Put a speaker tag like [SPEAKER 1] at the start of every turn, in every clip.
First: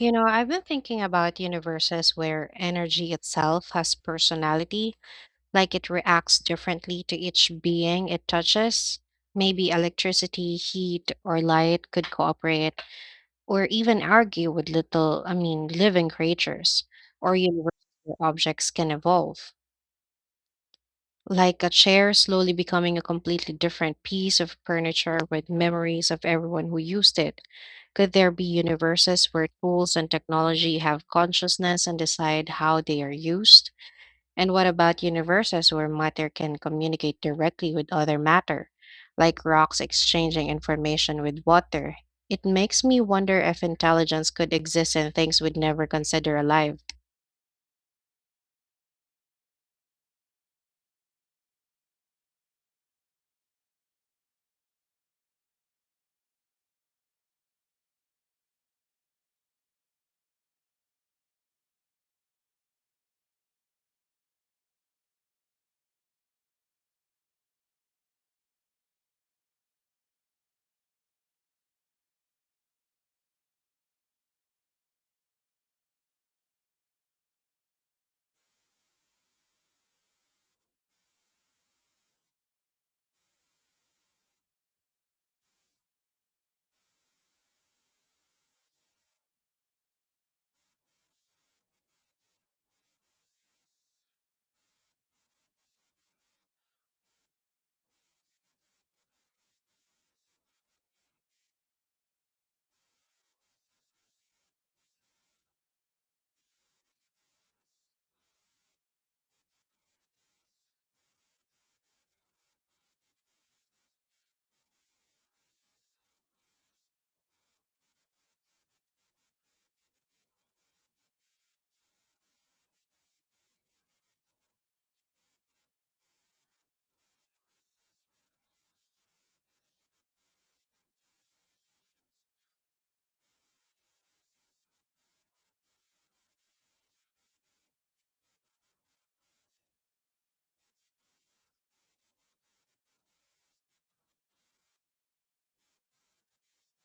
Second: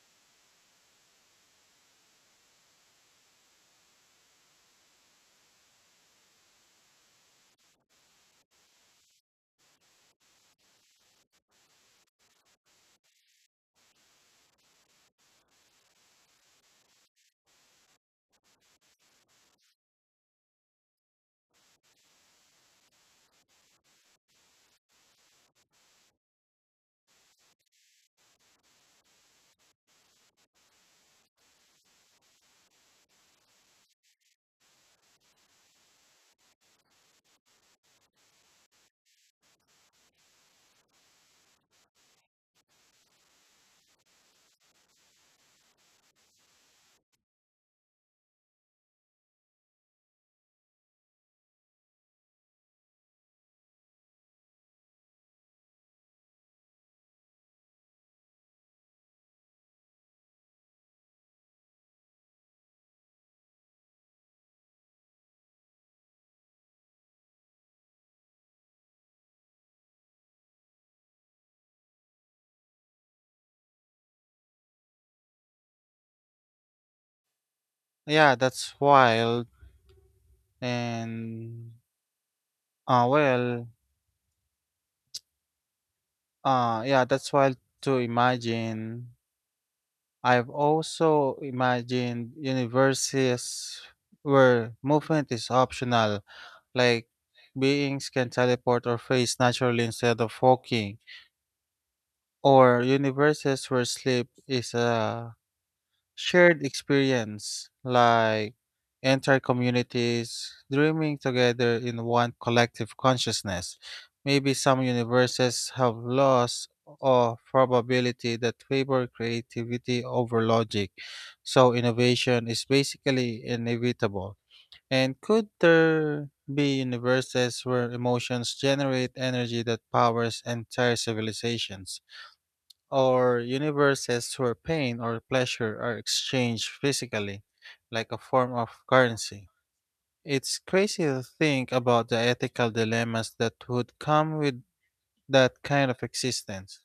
[SPEAKER 1] You know, I've been thinking about universes where energy itself has personality, like it reacts differently to each being it touches. Maybe electricity, heat, or light could cooperate or even argue with little, I mean, living creatures or universes where objects can evolve like a chair slowly becoming a completely different piece of furniture with memories of everyone who used it. Could there be universes where tools and technology have consciousness and decide how they are used? And what about universes where matter can communicate directly with other matter, like rocks exchanging information with water? It makes me wonder if intelligence could exist in things we'd never consider alive.
[SPEAKER 2] Yeah, that's wild. And uh well, uh yeah, that's wild to imagine. I've also imagined universes where movement is optional, like beings can teleport or phase naturally instead of walking, or universes where sleep is a shared experience, like entire communities dreaming together in one collective consciousness. Maybe some universes have laws of probability that favor creativity over logic, so innovation is basically inevitable. And could there be universes where emotions generate energy that powers entire civilizations? Or universes where pain or pleasure are exchanged physically, like a form of currency. It's crazy to think about the ethical dilemmas that would come with that kind of existence.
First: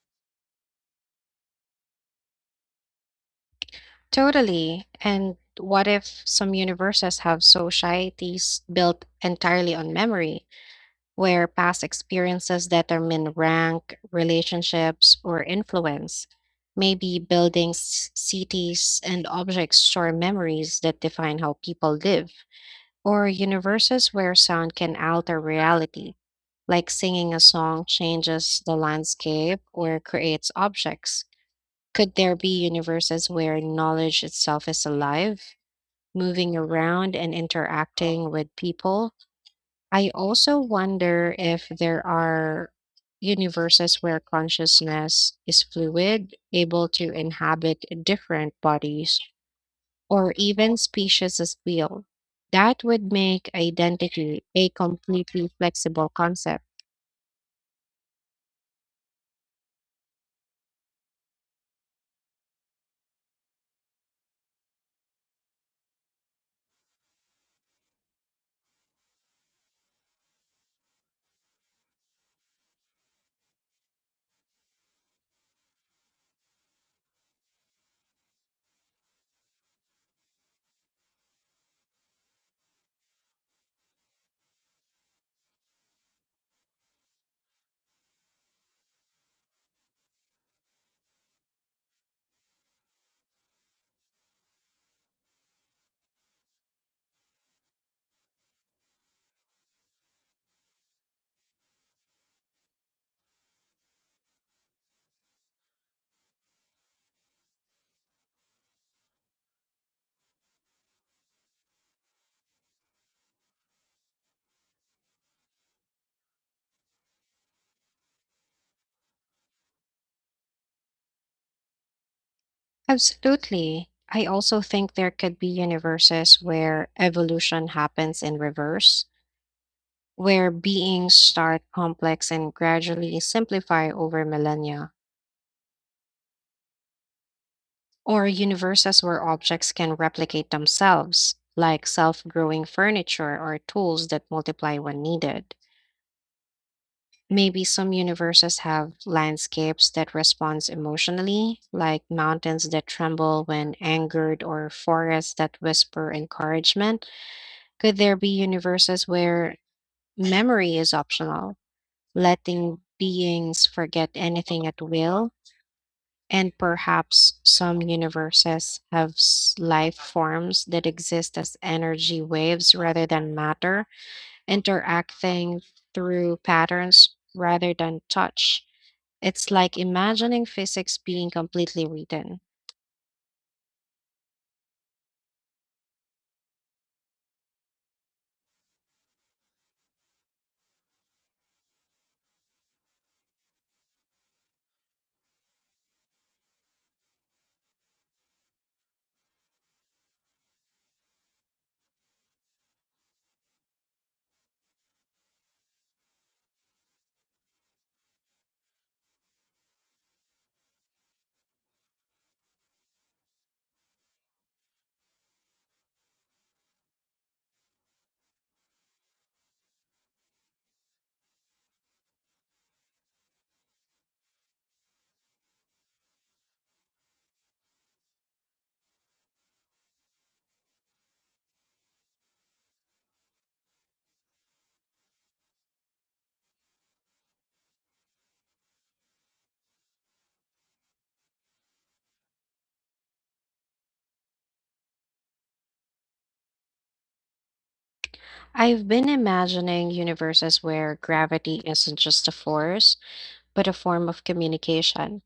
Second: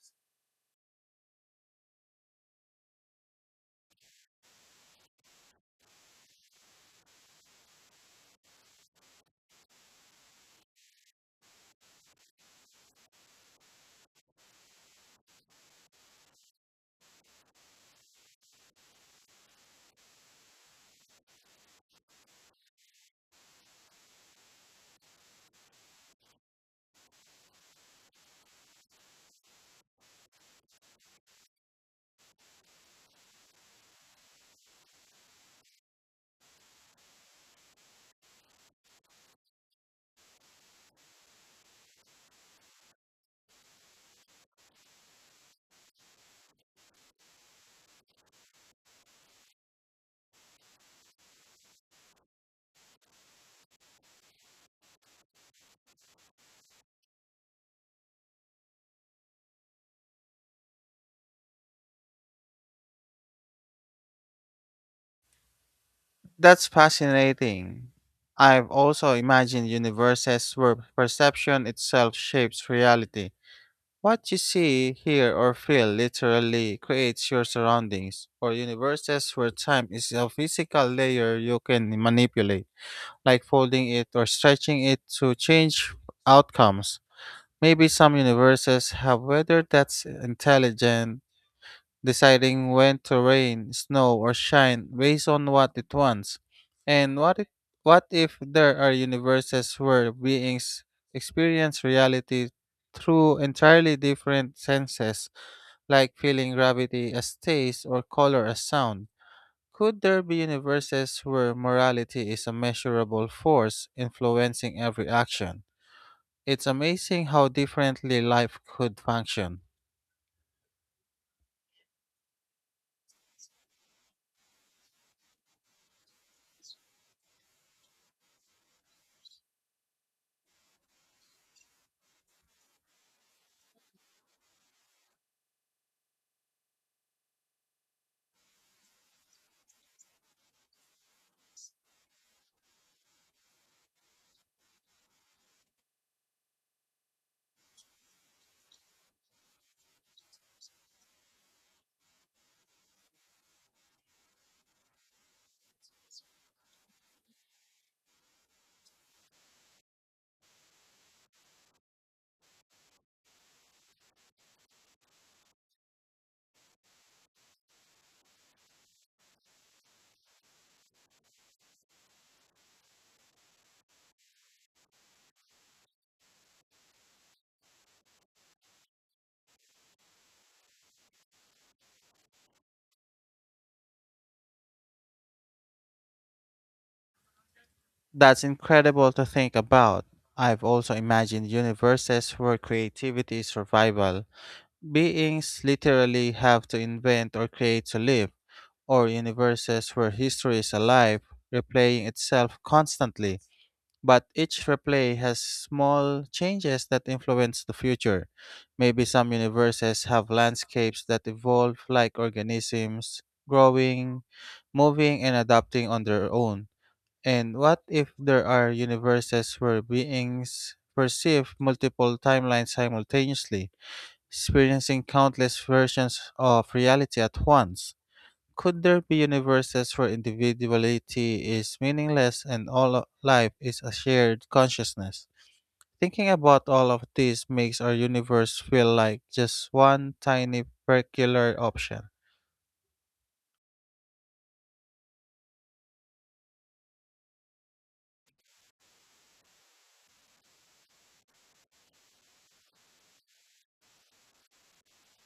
[SPEAKER 1] Totally. And what if some universes have societies built entirely on memory, where past experiences determine rank, relationships, or influence? Maybe buildings, cities, and objects store memories that define how people live, or universes where sound can alter reality, like singing a song changes the landscape or creates objects. Could there be universes where knowledge itself is alive, moving around and interacting with people? I also wonder if there are universes where consciousness is fluid, able to inhabit different bodies, or even species as well. That would make identity a completely flexible concept.
[SPEAKER 2] That's fascinating. I've also imagined universes where perception itself shapes reality. What you see, hear, or feel literally creates your surroundings, or universes where time is a physical layer you can manipulate, like folding it or stretching it to change outcomes. Maybe some universes have weather that's intelligent, deciding when to rain, snow, or shine based on what it wants. And what if there are universes where beings experience reality through entirely different senses, like feeling gravity as taste or color as sound? Could there be universes where morality is a measurable force influencing every action? It's amazing how differently life could function.
[SPEAKER 1] Absolutely. I also think there could be universes where evolution happens in reverse, where beings start complex and gradually simplify over millennia, or universes where objects can replicate themselves, like self growing furniture or tools that multiply when needed. Maybe some universes have landscapes that respond emotionally, like mountains that tremble when angered or forests that whisper encouragement. Could there be universes where memory is optional, letting beings forget anything at will? And perhaps some universes have life forms that exist as energy waves rather than matter, interacting through patterns rather than touch. It's like imagining physics being completely written.
[SPEAKER 2] That's incredible to think about. I've also imagined universes where creativity is survival. Beings literally have to invent or create to live, or universes where history is alive, replaying itself constantly, but each replay has small changes that influence the future. Maybe some universes have landscapes that evolve like organisms, growing, moving, and adapting on their own. And what if there are universes where beings perceive multiple timelines simultaneously, experiencing countless versions of reality at once? Could there be universes where individuality is meaningless and life is a shared consciousness? Thinking about all of this makes our universe feel like just one tiny particular option.
[SPEAKER 1] I've been imagining universes where gravity isn't just a force, but a form of communication.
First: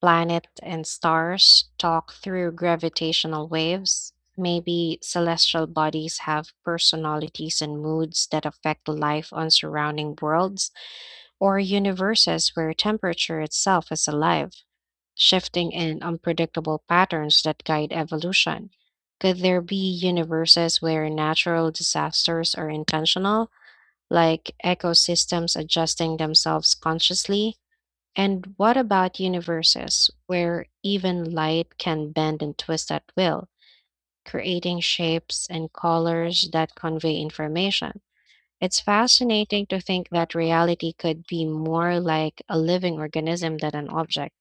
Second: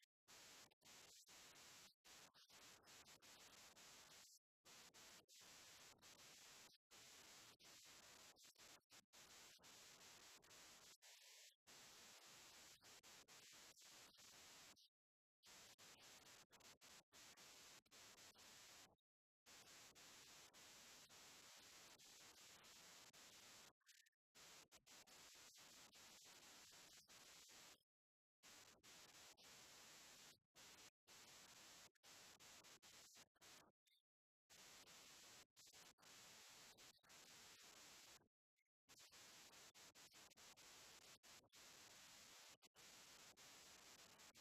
[SPEAKER 1] Planet and stars talk through gravitational waves. Maybe celestial bodies have personalities and moods that affect life on surrounding worlds or universes where temperature itself is alive, shifting in unpredictable patterns that guide evolution. Could there be universes where natural disasters are intentional, like ecosystems adjusting themselves consciously? And what about universes where even light can bend and twist at will, creating shapes and colors that convey information? It's fascinating to think that reality could be more like a living organism than an object.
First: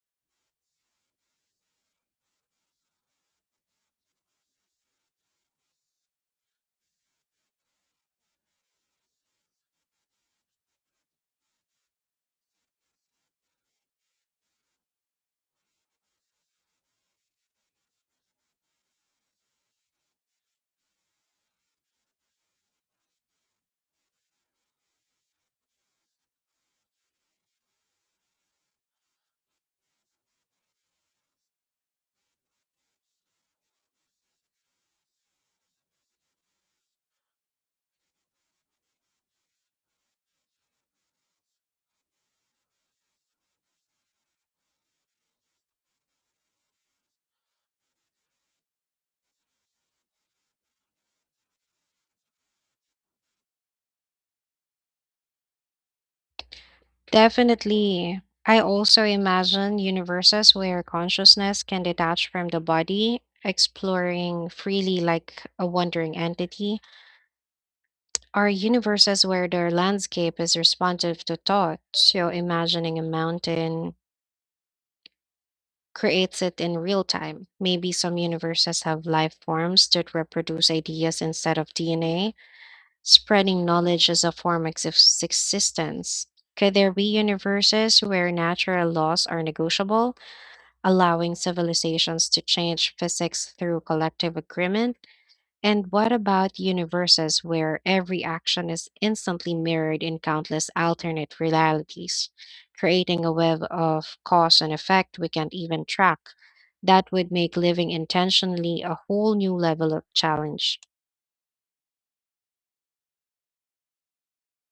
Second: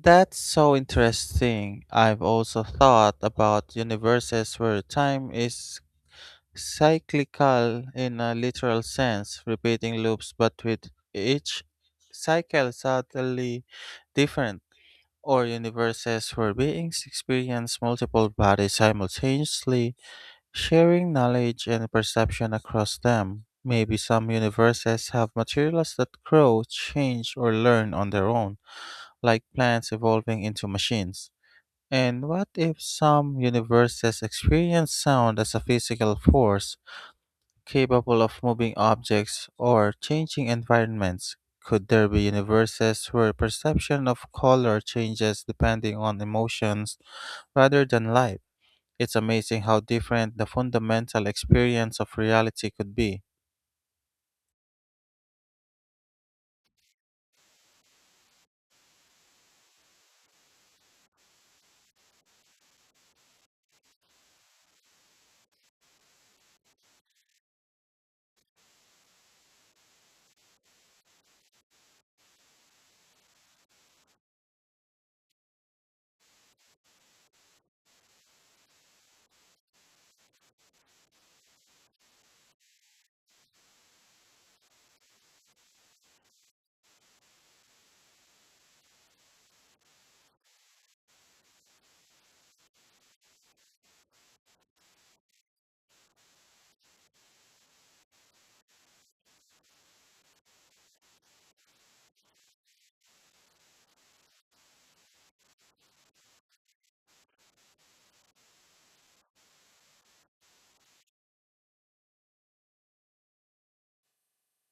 [SPEAKER 2] That's so interesting. I've also thought about universes where time is cyclical in a literal sense, repeating loops but with each cycle subtly different, or universes where beings experience multiple bodies simultaneously, sharing knowledge and perception across them. Maybe some universes have materials that grow, change, or learn on their own, like plants evolving into machines. And what if some universes experience sound as a physical force capable of moving objects or changing environments? Could there be universes where perception of color changes depending on emotions rather than light? It's amazing how different the fundamental experience of reality could be.
[SPEAKER 1] Definitely. I also imagine universes where consciousness can detach from the body, exploring freely like a wandering entity. Are universes where their landscape is responsive to thought. So imagining a mountain creates it in real time. Maybe some universes have life forms that reproduce ideas instead of DNA, spreading knowledge as a form of existence. Could there be universes where natural laws are negotiable, allowing civilizations to change physics through collective agreement? And what about universes where every action is instantly mirrored in countless alternate realities, creating a web of cause and effect we can't even track? That would make living intentionally a whole new level of challenge.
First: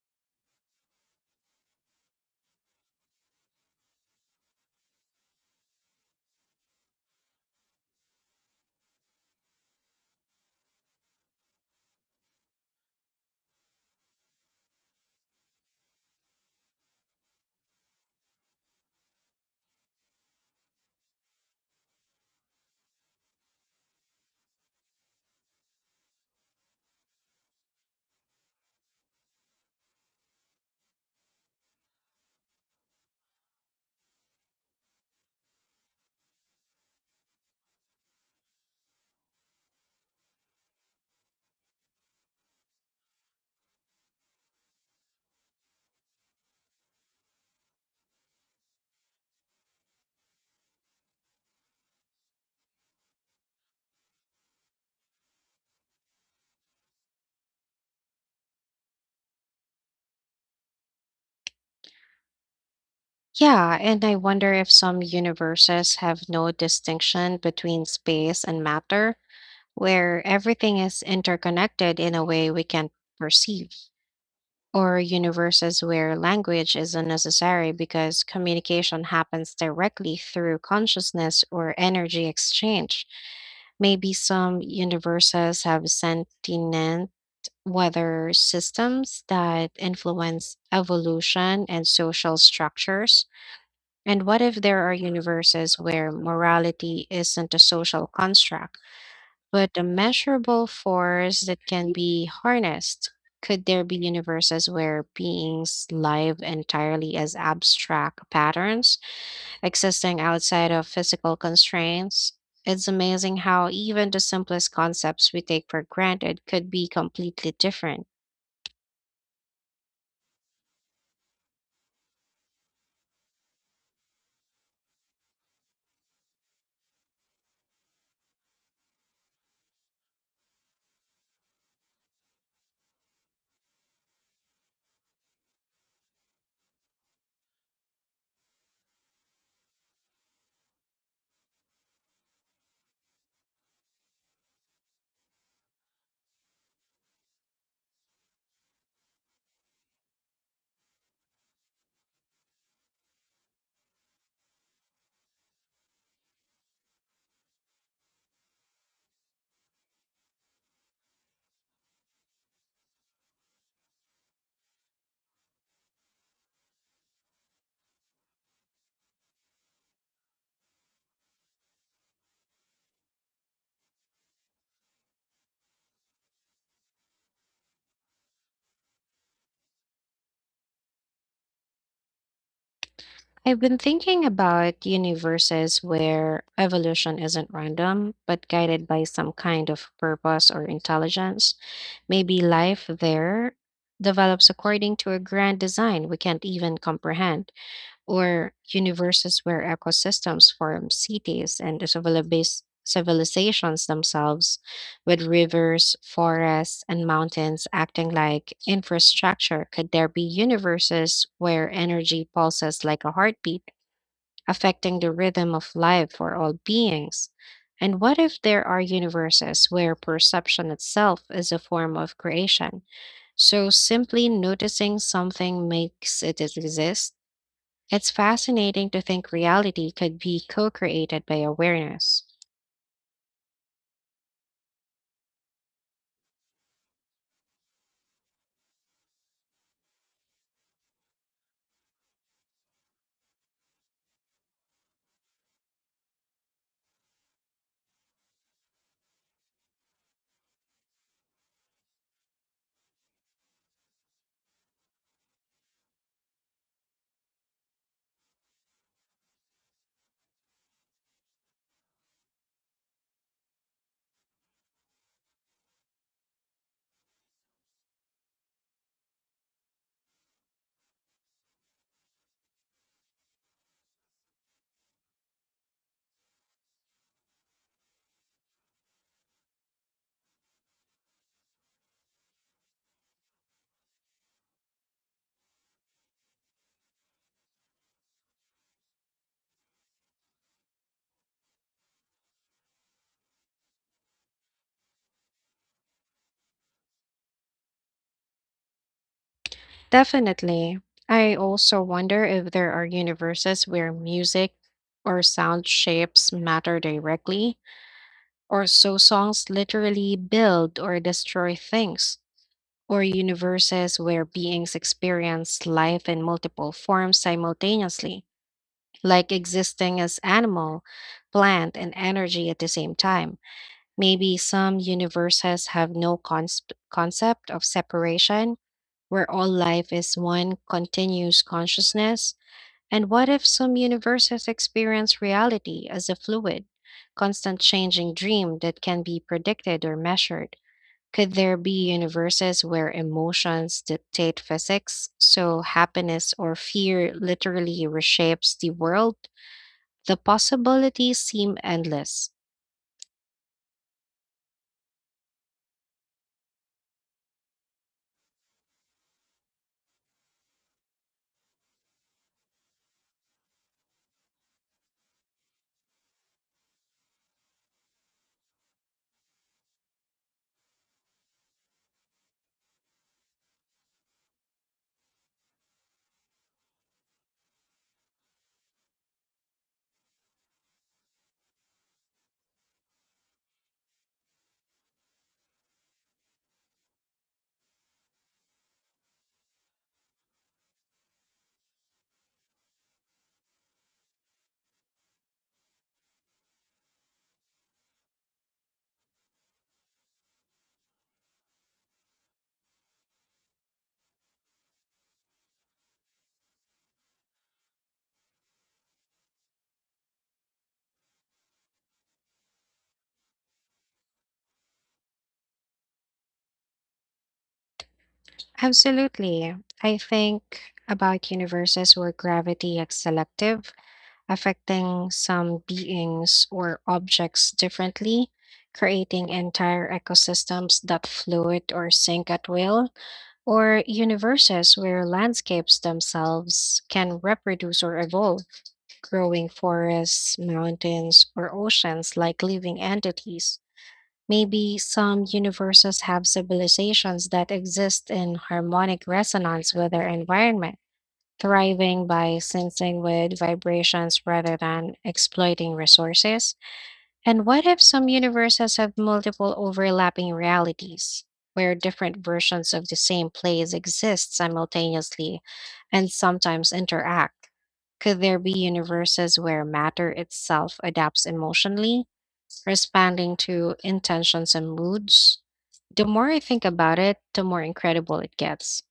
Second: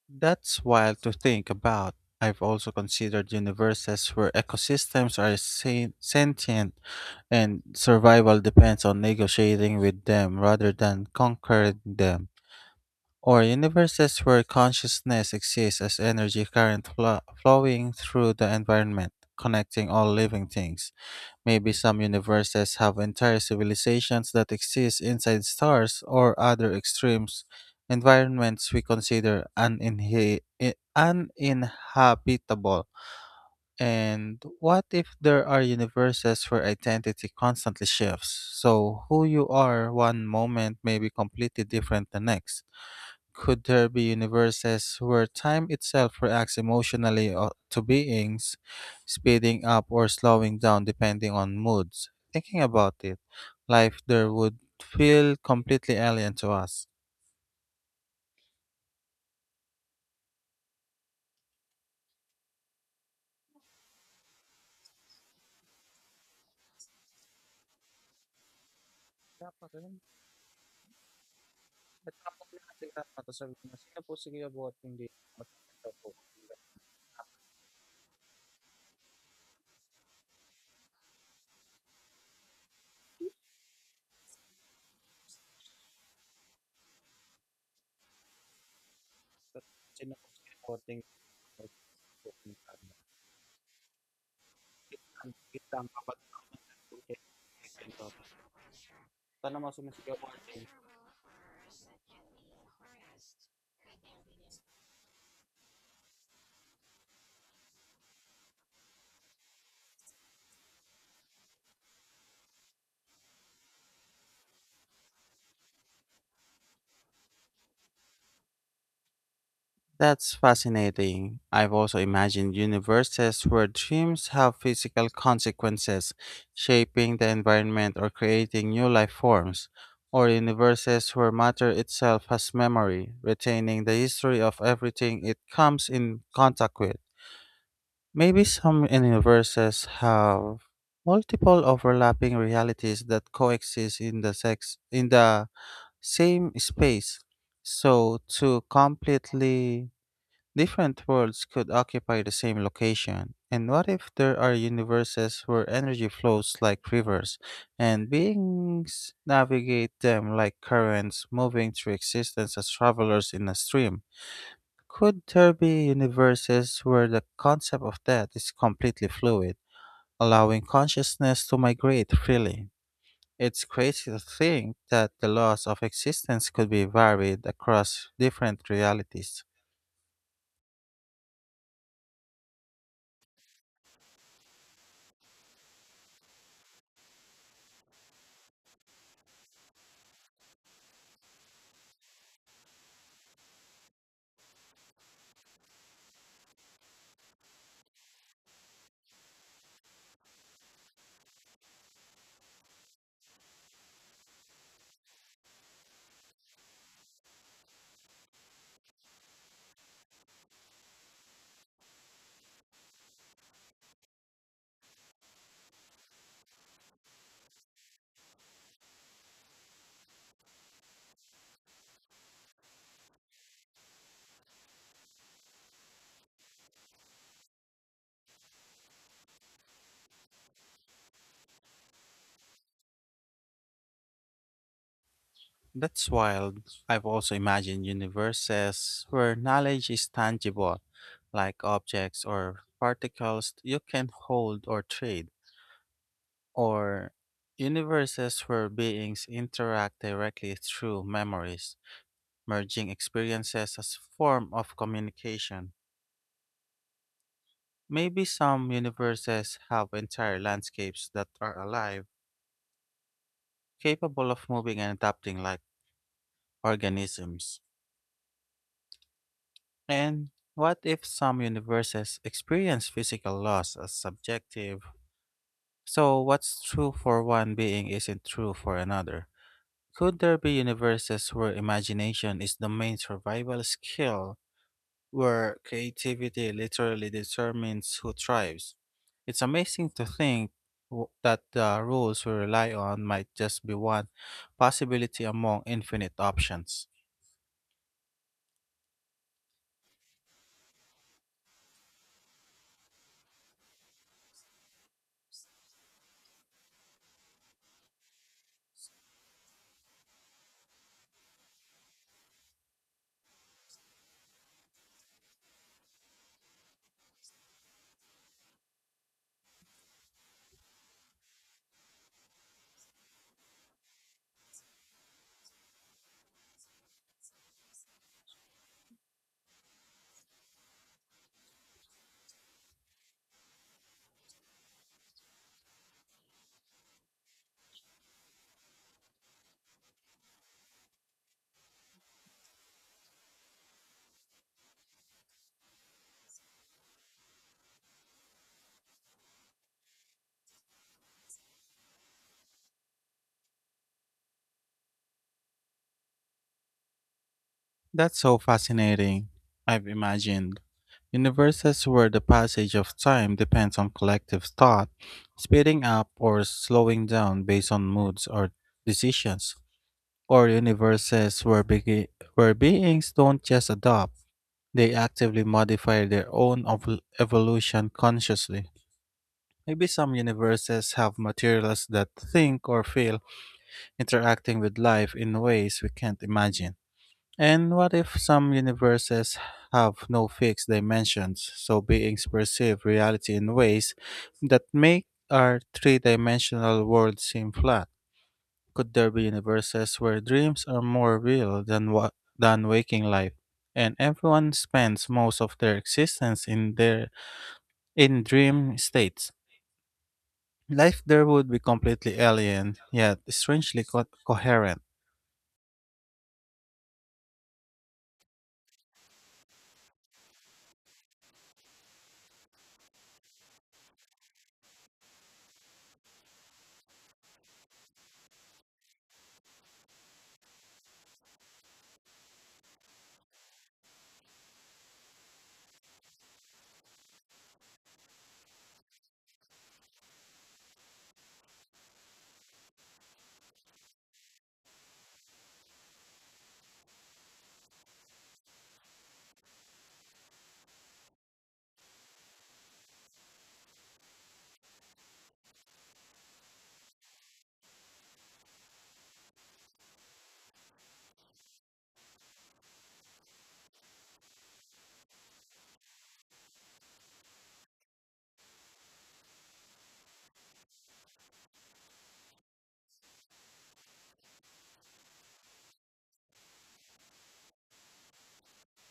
[SPEAKER 2] That's wild to think about. I've also considered universes where ecosystems are sentient and survival depends on negotiating with them rather than conquering them, or universes where consciousness exists as energy current flowing through the environment, connecting all living things. Maybe some universes have entire civilizations that exist inside stars or other extremes, environments we consider uninhabitable. And what if there are universes where identity constantly shifts? So, who you are one moment may be completely different the next. Could there be universes where time itself reacts emotionally to beings, speeding up or slowing down depending on moods? Thinking about it, life there would feel completely alien to us.
[SPEAKER 1] Yeah, and I wonder if some universes have no distinction between space and matter,
[SPEAKER 2] Dapat, alam mo,
[SPEAKER 1] where everything is interconnected in a way we
[SPEAKER 2] nagkakaproblema,
[SPEAKER 1] can't
[SPEAKER 2] tignan mo, tapos sabihin
[SPEAKER 1] perceive,
[SPEAKER 2] mo, sino po sige abuhat
[SPEAKER 1] or
[SPEAKER 2] hindi?
[SPEAKER 1] universes where language is unnecessary because communication happens directly through consciousness or energy exchange. Maybe some universes have sentient weather systems that influence evolution and social structures. And what if there are universes where morality isn't a social construct, but a measurable force that can be harnessed? Could there be universes where beings live entirely as abstract patterns, existing outside of physical constraints? It's amazing how even the simplest concepts we take for granted could be completely different.
[SPEAKER 2] That's fascinating. I've also imagined universes where dreams have physical consequences, shaping the environment or creating new life forms, or universes where matter itself has memory, retaining the history of everything it comes in contact with. Maybe some universes have multiple overlapping realities that coexist in the sex in the same space, so to completely different worlds could occupy the same location. And what if there are universes where energy flows like rivers and beings navigate them like currents, moving through existence as travelers in a stream? Could there be universes where the concept of death is completely fluid, allowing consciousness to migrate freely? It's crazy to think that the laws of existence could be varied across different realities.
[SPEAKER 1] I've been thinking about universes where evolution isn't random, but guided by some kind of purpose or intelligence. Maybe life there develops according to a grand design we can't even comprehend, or universes where ecosystems form cities and civilizations themselves, with rivers, forests, and mountains acting like infrastructure. Could there be universes where energy pulses like a heartbeat, affecting the rhythm of life for all beings? And what if there are universes where perception itself is a form of creation, so simply noticing something makes it exist? It's fascinating to think reality could be co created by awareness.
[SPEAKER 2] That's wild. I've also imagined universes where knowledge is tangible, like objects or particles you can hold or trade, or universes where beings interact directly through memories, merging experiences as form of communication. Maybe some universes have entire landscapes that are alive, capable of moving and adapting like organisms. And what if some universes experience physical loss as subjective? So, what's true for one being isn't true for another? Could there be universes where imagination is the main survival skill, where creativity literally determines who thrives? It's amazing to think that the rules we rely on might just be one possibility among infinite options.
[SPEAKER 1] Definitely. I also wonder if there are universes where music or sound shapes matter directly, or so songs literally build or destroy things, or universes where beings experience life in multiple forms simultaneously, like existing as animal, plant, and energy at the same time. Maybe some universes have no concept of separation, where all life is one continuous consciousness. And what if some universes experience reality as a fluid, constant changing dream that can be predicted or measured? Could there be universes where emotions dictate physics, so happiness or fear literally reshapes the world? The possibilities seem endless.
[SPEAKER 2] That's so fascinating. I've imagined universes where the passage of time depends on collective thought, speeding up or slowing down based on moods or decisions, or universes where, where beings don't just adopt, they actively modify their own evolution consciously. Maybe some universes have materials that think or feel, interacting with life in ways we can't imagine. And what if some universes have no fixed dimensions, so beings perceive reality in ways that make our three dimensional world seem flat? Could there be universes where dreams are more real than, than waking life, and everyone spends most of their existence in dream states? Life there would be completely alien, yet strangely coherent.
[SPEAKER 1] Absolutely. I think about universes where gravity is selective affecting some beings or objects differently, creating entire ecosystems that float or sink at will, or universes where landscapes themselves can reproduce or evolve, growing forests, mountains, or oceans like living entities. Maybe some universes have civilizations that exist in harmonic resonance with their environment thriving by sensing with vibrations rather than exploiting resources? And what if some universes have multiple overlapping realities, where different versions of the same place exist simultaneously and sometimes interact? Could there be universes where matter itself adapts emotionally, responding to intentions and moods? The more I think about it, the more incredible it gets.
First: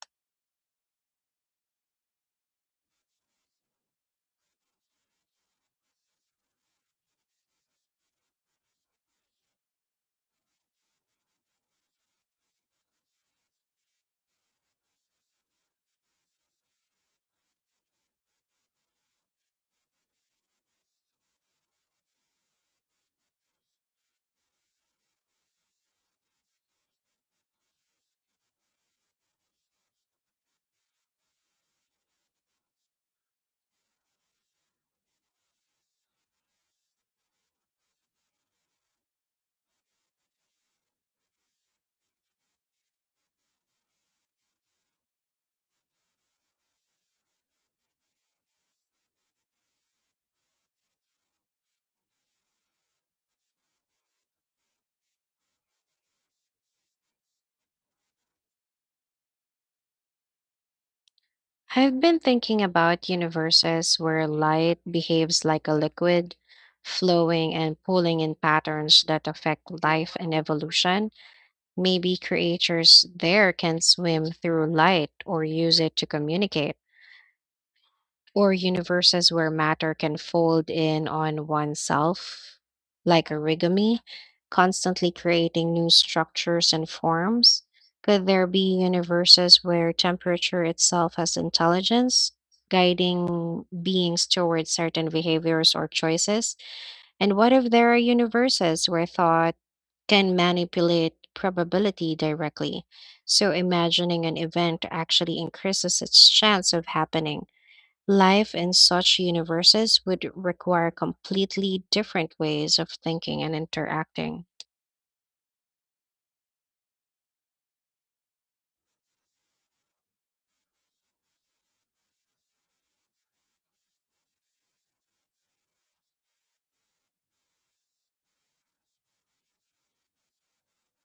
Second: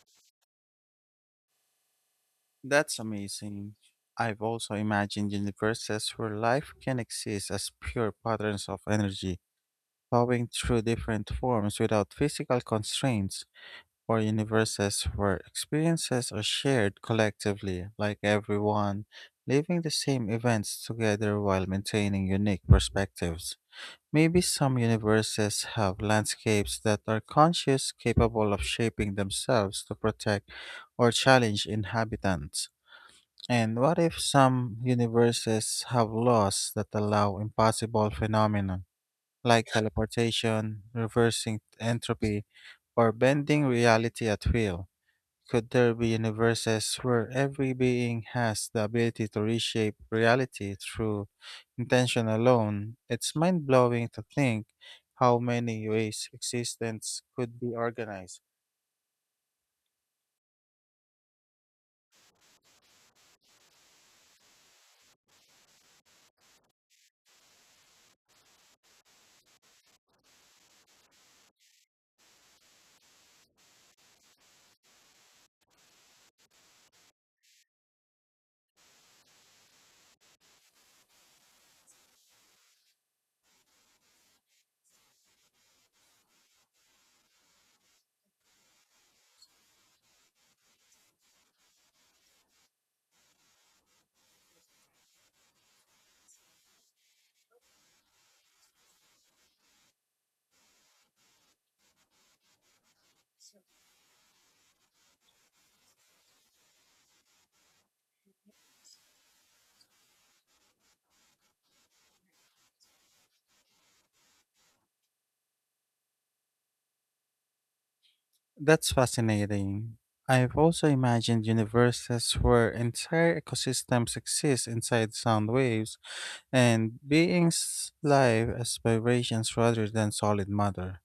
[SPEAKER 2] That's amazing. I've also imagined universes where life can exist as pure patterns of energy, flowing through different forms without physical constraints, or universes where experiences are shared collectively, like everyone living the same events together while maintaining unique perspectives. Maybe some universes have landscapes that are conscious, capable of shaping themselves to protect or challenge inhabitants. And what if some universes have laws that allow impossible phenomena like teleportation, reversing entropy, or bending reality at will? Could there be universes where every being has the ability to reshape reality through intention alone? It's mind blowing to think how many ways existence could be organized.
[SPEAKER 1] I've been thinking about universes where light behaves like a liquid, flowing and pooling in patterns that affect life and evolution. Maybe creatures there can swim through light or use it to communicate or universes where matter can fold in on oneself like origami, constantly creating new structures and forms? Could there be universes where temperature itself has intelligence, guiding beings towards certain behaviors or choices? And what if there are universes where thought can manipulate probability directly, so imagining an event actually increases its chance of happening? Life in such universes would require completely different ways of thinking and interacting.
[SPEAKER 2] That's fascinating. I've also imagined universes where entire ecosystems exist inside sound waves and beings live as vibrations rather than solid matter,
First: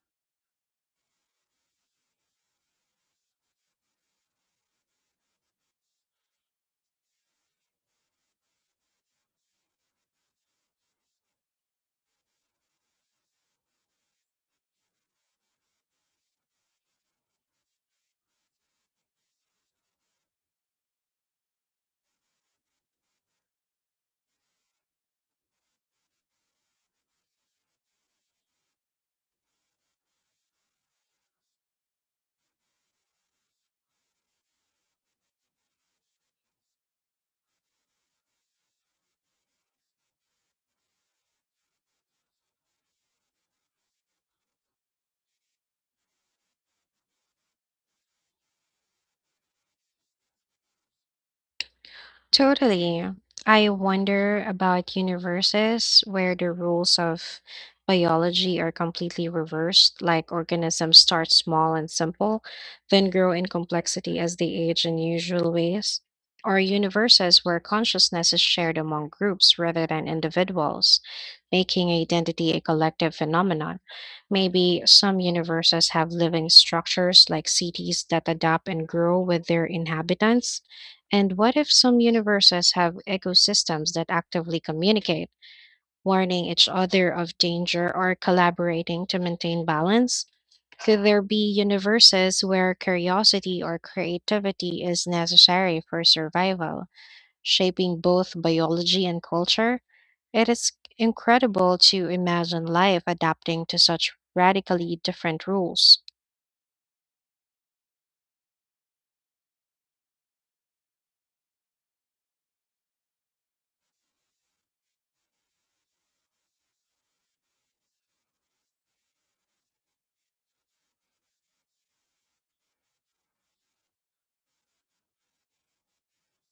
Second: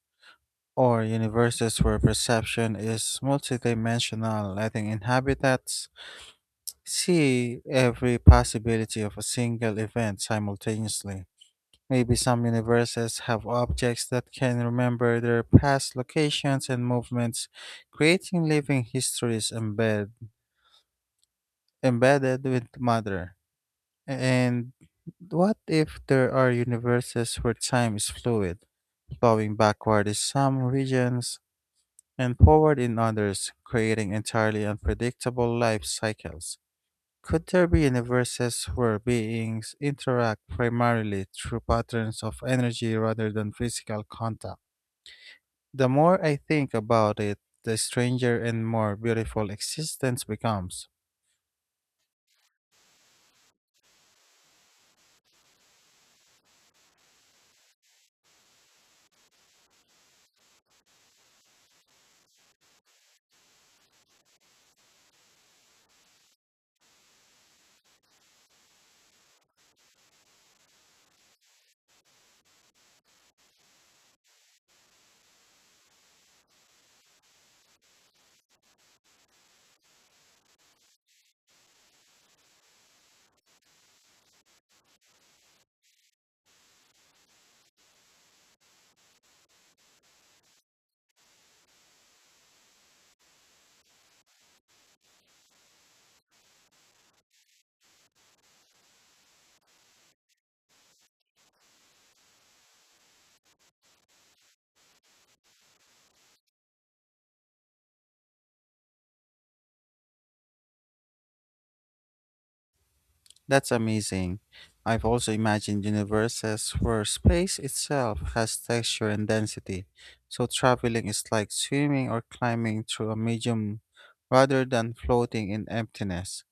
[SPEAKER 2] or universes where perception is multidimensional, letting inhabitants see every possibility of a single event simultaneously. Maybe some universes have objects that can remember their past locations and movements, creating living histories embedded with matter. And what if there are universes where time is fluid, flowing backward in some regions and forward in others, creating entirely unpredictable life cycles? Could there be universes where beings interact primarily through patterns of energy rather than physical contact? The more I think about it, the stranger and more beautiful existence becomes.
[SPEAKER 1] Totally. I wonder about universes where the rules of biology are completely reversed, like organisms start small and simple, then grow in complexity as they age in usual ways, or universes where consciousness is shared among groups rather than individuals, making identity a collective phenomenon. Maybe some universes have living structures like cities that adapt and grow with their inhabitants and what if some universes have ecosystems that actively communicate, warning each other of danger or collaborating to maintain balance? Could there be universes where curiosity or creativity is necessary for survival, shaping both biology and culture? It is incredible to imagine life adapting to such radically different rules.
[SPEAKER 2] That's amazing. I've also imagined universes where space itself has texture and density, so traveling is like swimming or climbing through a medium rather than floating in emptiness.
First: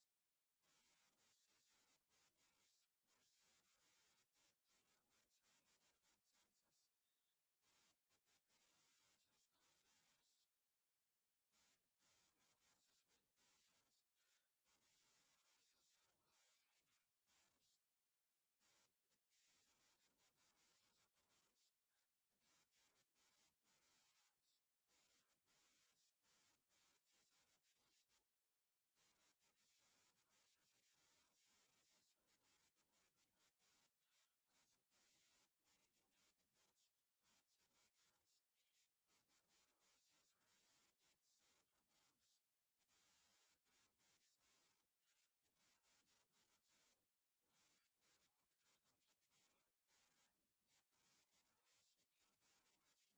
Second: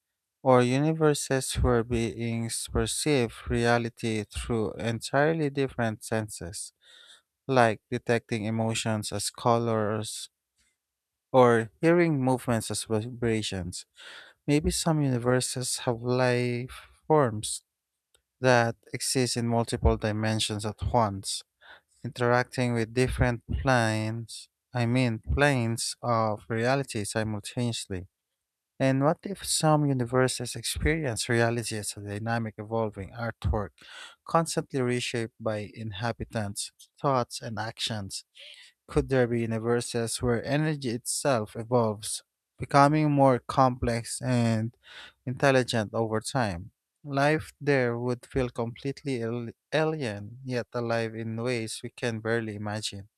[SPEAKER 2] Or universes where beings perceive reality through entirely different senses, like detecting emotions as colors or hearing movements as vibrations. Maybe some universes have life forms that exist in multiple dimensions at once, interacting with different planes, I mean, planes of reality simultaneously. And what if some universes experience reality as a dynamic, evolving artwork, constantly reshaped by inhabitants' thoughts and actions? Could there be universes where energy itself evolves, becoming more complex and intelligent over time? Life there would feel completely alien, yet alive in ways we can barely imagine.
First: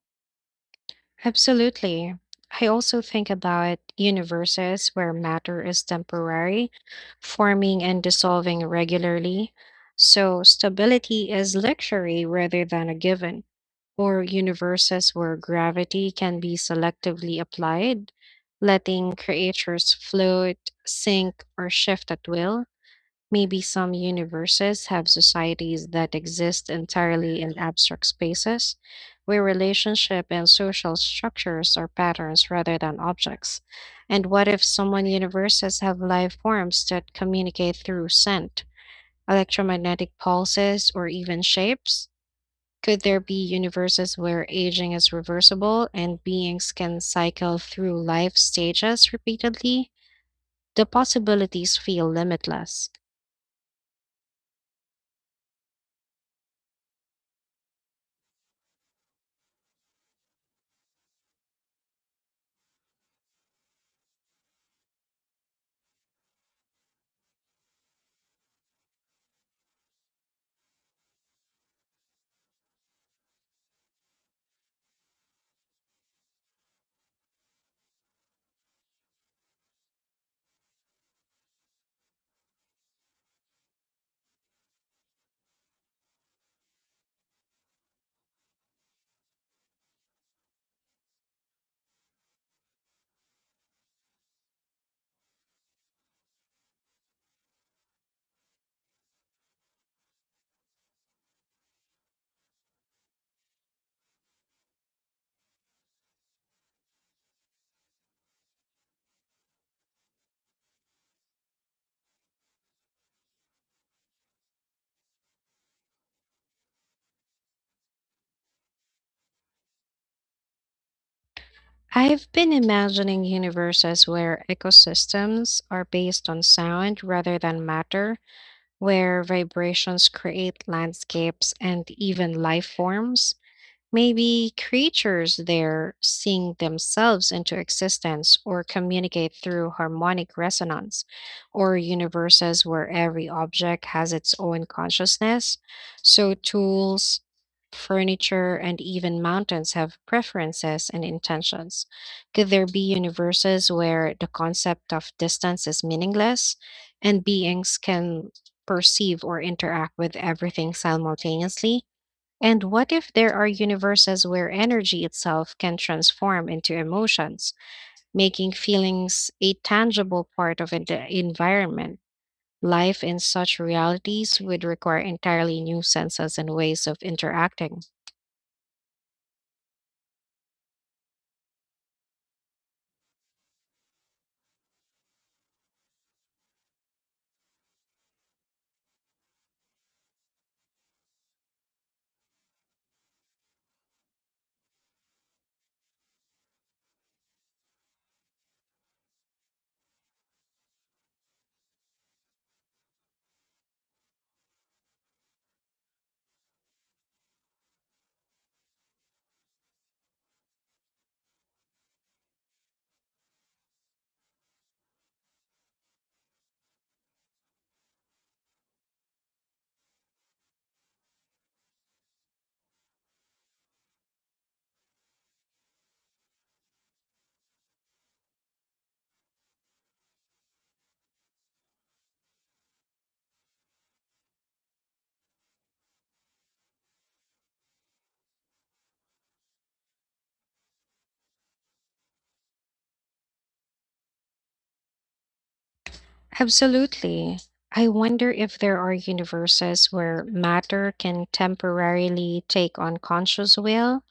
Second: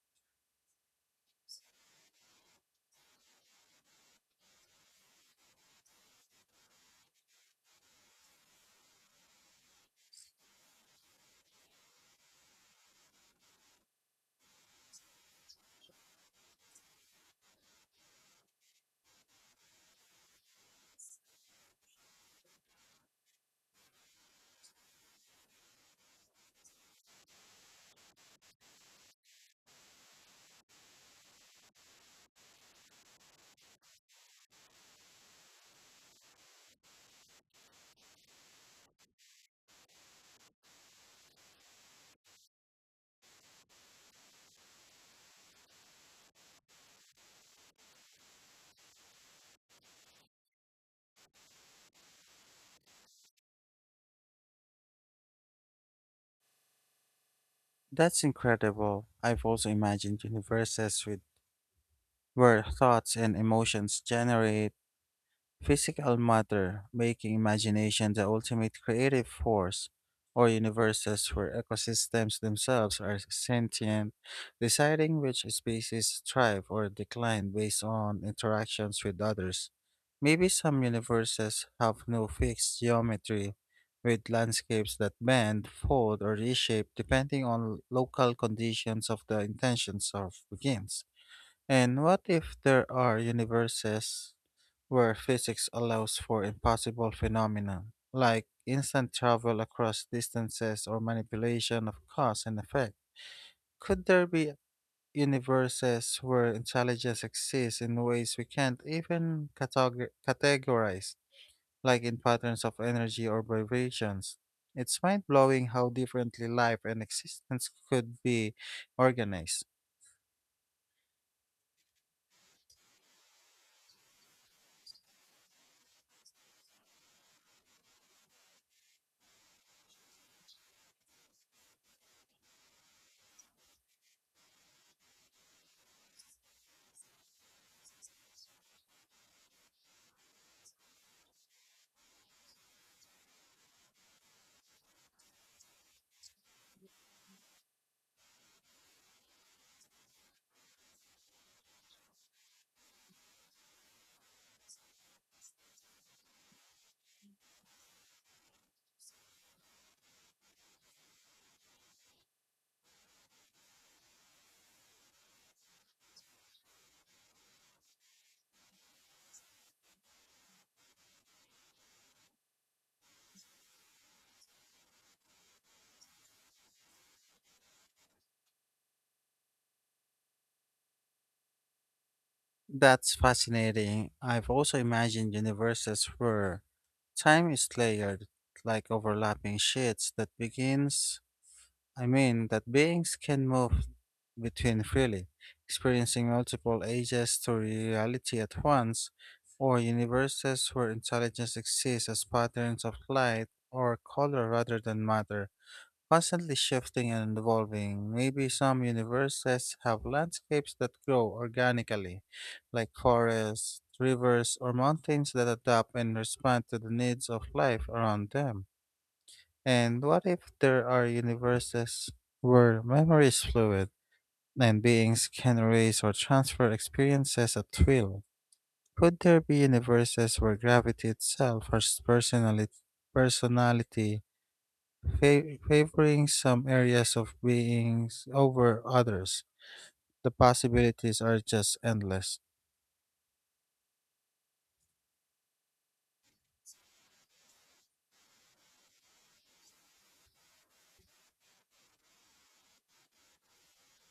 [SPEAKER 1] Absolutely. I also think about universes where matter is temporary, forming and dissolving regularly. So stability is luxury rather than a given, or universes where gravity can be selectively applied, letting creatures float, sink, or shift at will. Maybe some universes have societies that exist entirely in abstract spaces, where relationship and social structures are patterns rather than objects. And what if some universes have life forms that communicate through scent, electromagnetic pulses, or even shapes? Could there be universes where aging is reversible and beings can cycle through life stages repeatedly? The possibilities feel limitless.
[SPEAKER 2] That's incredible. I've also imagined universes with where thoughts and emotions generate physical matter, making imagination the ultimate creative force, or universes where ecosystems themselves are sentient, deciding which species thrive or decline based on interactions with others. Maybe some universes have no fixed geometry, with landscapes that bend, fold, or reshape depending on local conditions of the intentions of beings. And what if there are universes where physics allows for impossible phenomena, like instant travel across distances or manipulation of cause and effect. Could there be universes where intelligence exists in ways we can't even categorize, like in patterns of energy or vibrations? It's mind blowing how differently life and existence could be organized.
[SPEAKER 1] I've been imagining universes where ecosystems are based on sound rather than matter, where vibrations create landscapes and even life forms. Maybe creatures there sing themselves into existence or communicate through harmonic resonance, or universes where every object has its own consciousness. So, tools, furniture, and even mountains have preferences and intentions. Could there be universes where the concept of distance is meaningless and beings can perceive or interact with everything simultaneously? And what if there are universes where energy itself can transform into emotions, making feelings a tangible part of an the environment? Life in such realities would require entirely new senses and ways of interacting.
[SPEAKER 2] That's fascinating. I've also imagined universes where time is layered, like overlapping sheets that that beings can move between freely, experiencing multiple ages to reality at once, or universes where intelligence exists as patterns of light or color rather than matter, constantly shifting and evolving. Maybe some universes have landscapes that grow organically, like forests, rivers, or mountains that adapt and respond to the needs of life around them. And what if there are universes where memory is fluid and beings can erase or transfer experiences at will? Could there be universes where gravity itself has personality, personality favoring some areas of beings over others. The possibilities are just endless.
[SPEAKER 1] Absolutely. I wonder if there are universes where matter can temporarily take on conscious will,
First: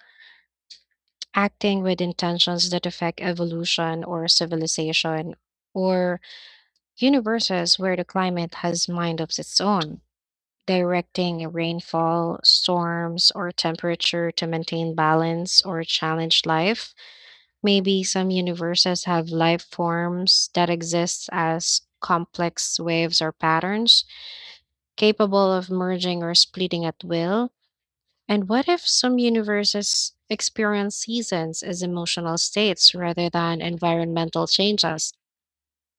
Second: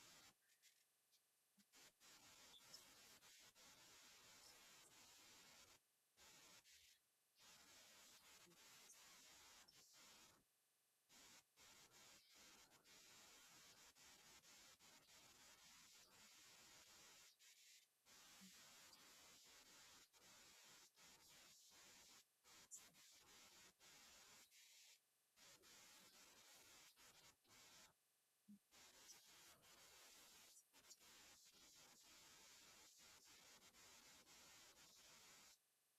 [SPEAKER 1] acting with intentions that affect evolution or civilization or universes where the climate has mind of its own, directing rainfall, storms, or temperature to maintain balance or challenge life. Maybe some universes have life forms that exist as complex waves or patterns, capable of merging or splitting at will. And what if some universes experience seasons as emotional states rather than environmental changes?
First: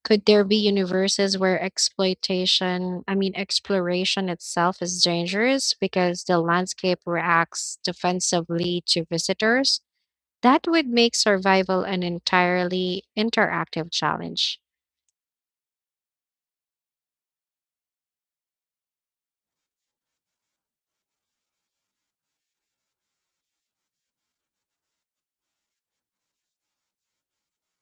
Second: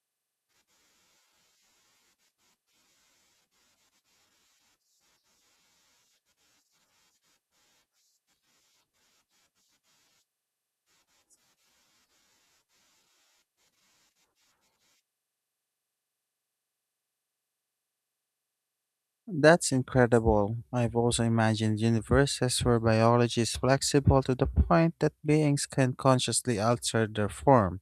[SPEAKER 1] Could there be universes where exploration itself is dangerous because the landscape reacts defensively to visitors? That would make survival an entirely interactive challenge.
[SPEAKER 2] That's incredible. I've also imagined universes where biology is flexible to the point that beings can consciously alter their form,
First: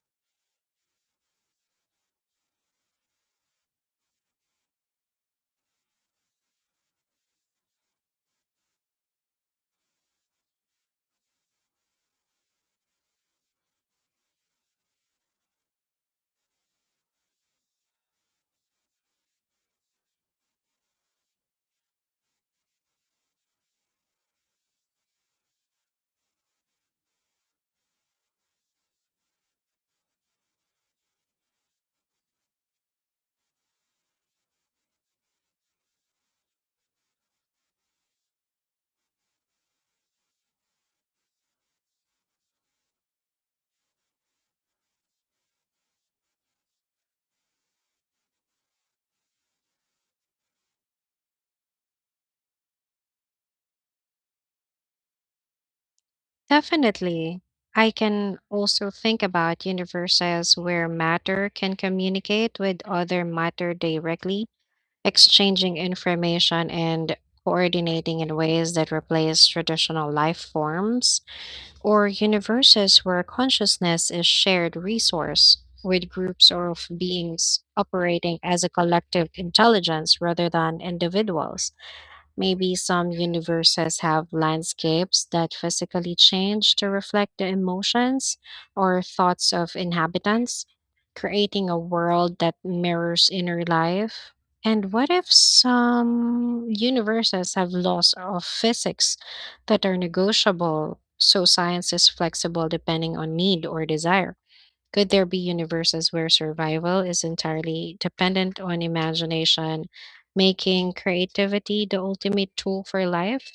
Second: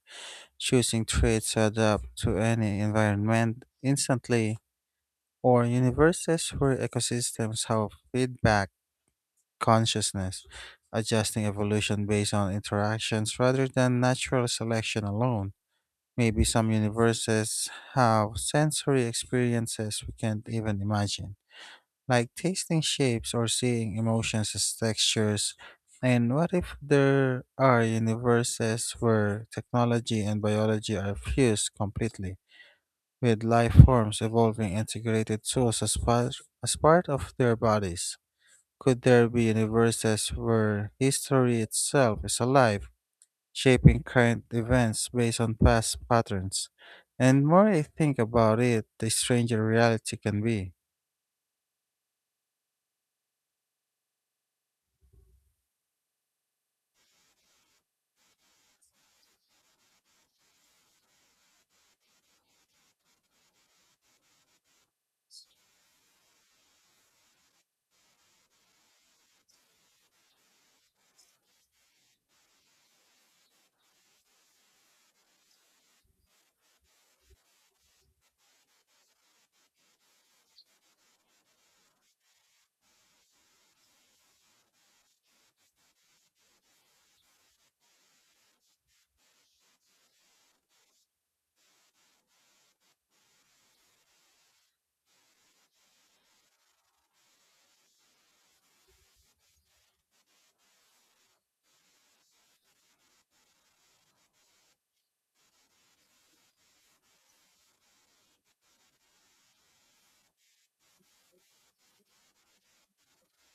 [SPEAKER 2] choosing traits to adapt to any environment instantly, or universes where ecosystems have feedback consciousness, adjusting evolution based on interactions rather than natural selection alone. Maybe some universes have sensory experiences we can't even imagine, like tasting shapes or seeing emotions as textures. And what if there are universes where technology and biology are fused completely, with life forms evolving integrated tools as part of their bodies? Could there be universes where history itself is alive, shaping current events based on past patterns? And more I think about it, the stranger reality can be.
[SPEAKER 1] Definitely. I can also think about universes where matter can communicate with other matter directly, exchanging information and coordinating in ways that replace traditional life forms, or universes where consciousness is shared resource with groups of beings operating as a collective intelligence rather than individuals. Maybe some universes have landscapes that physically change to reflect the emotions or thoughts of inhabitants, creating a world that mirrors inner life. And what if some universes have laws of physics that are negotiable, so science is flexible depending on need or desire? Could there be universes where survival is entirely dependent on imagination, making creativity the ultimate tool for life?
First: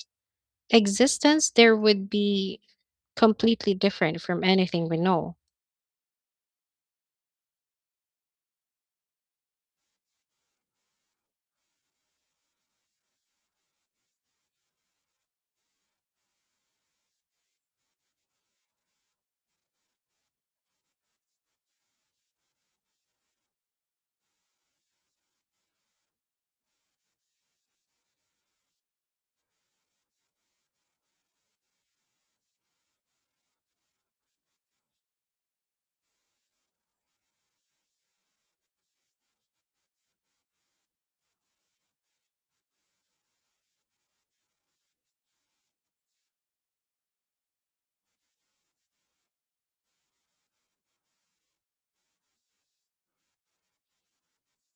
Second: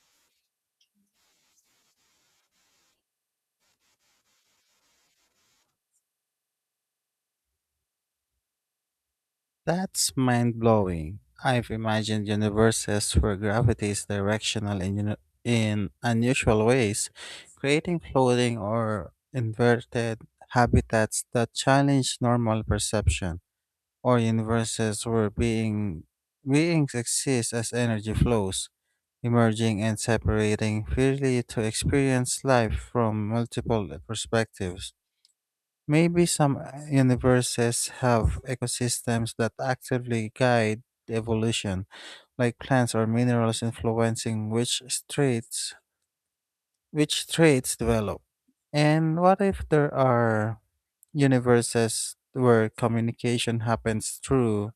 [SPEAKER 1] Existence there would be completely different from anything we know.
[SPEAKER 2] That's mind blowing. I've imagined universes where gravity is directional in unusual ways, creating floating or inverted habitats that challenge normal perception, or universes where beings exist as energy flows, emerging and separating freely to experience life from multiple perspectives. Maybe some universes have ecosystems that actively guide evolution, like plants or minerals influencing traits which traits develop. And what if there are universes where communication happens through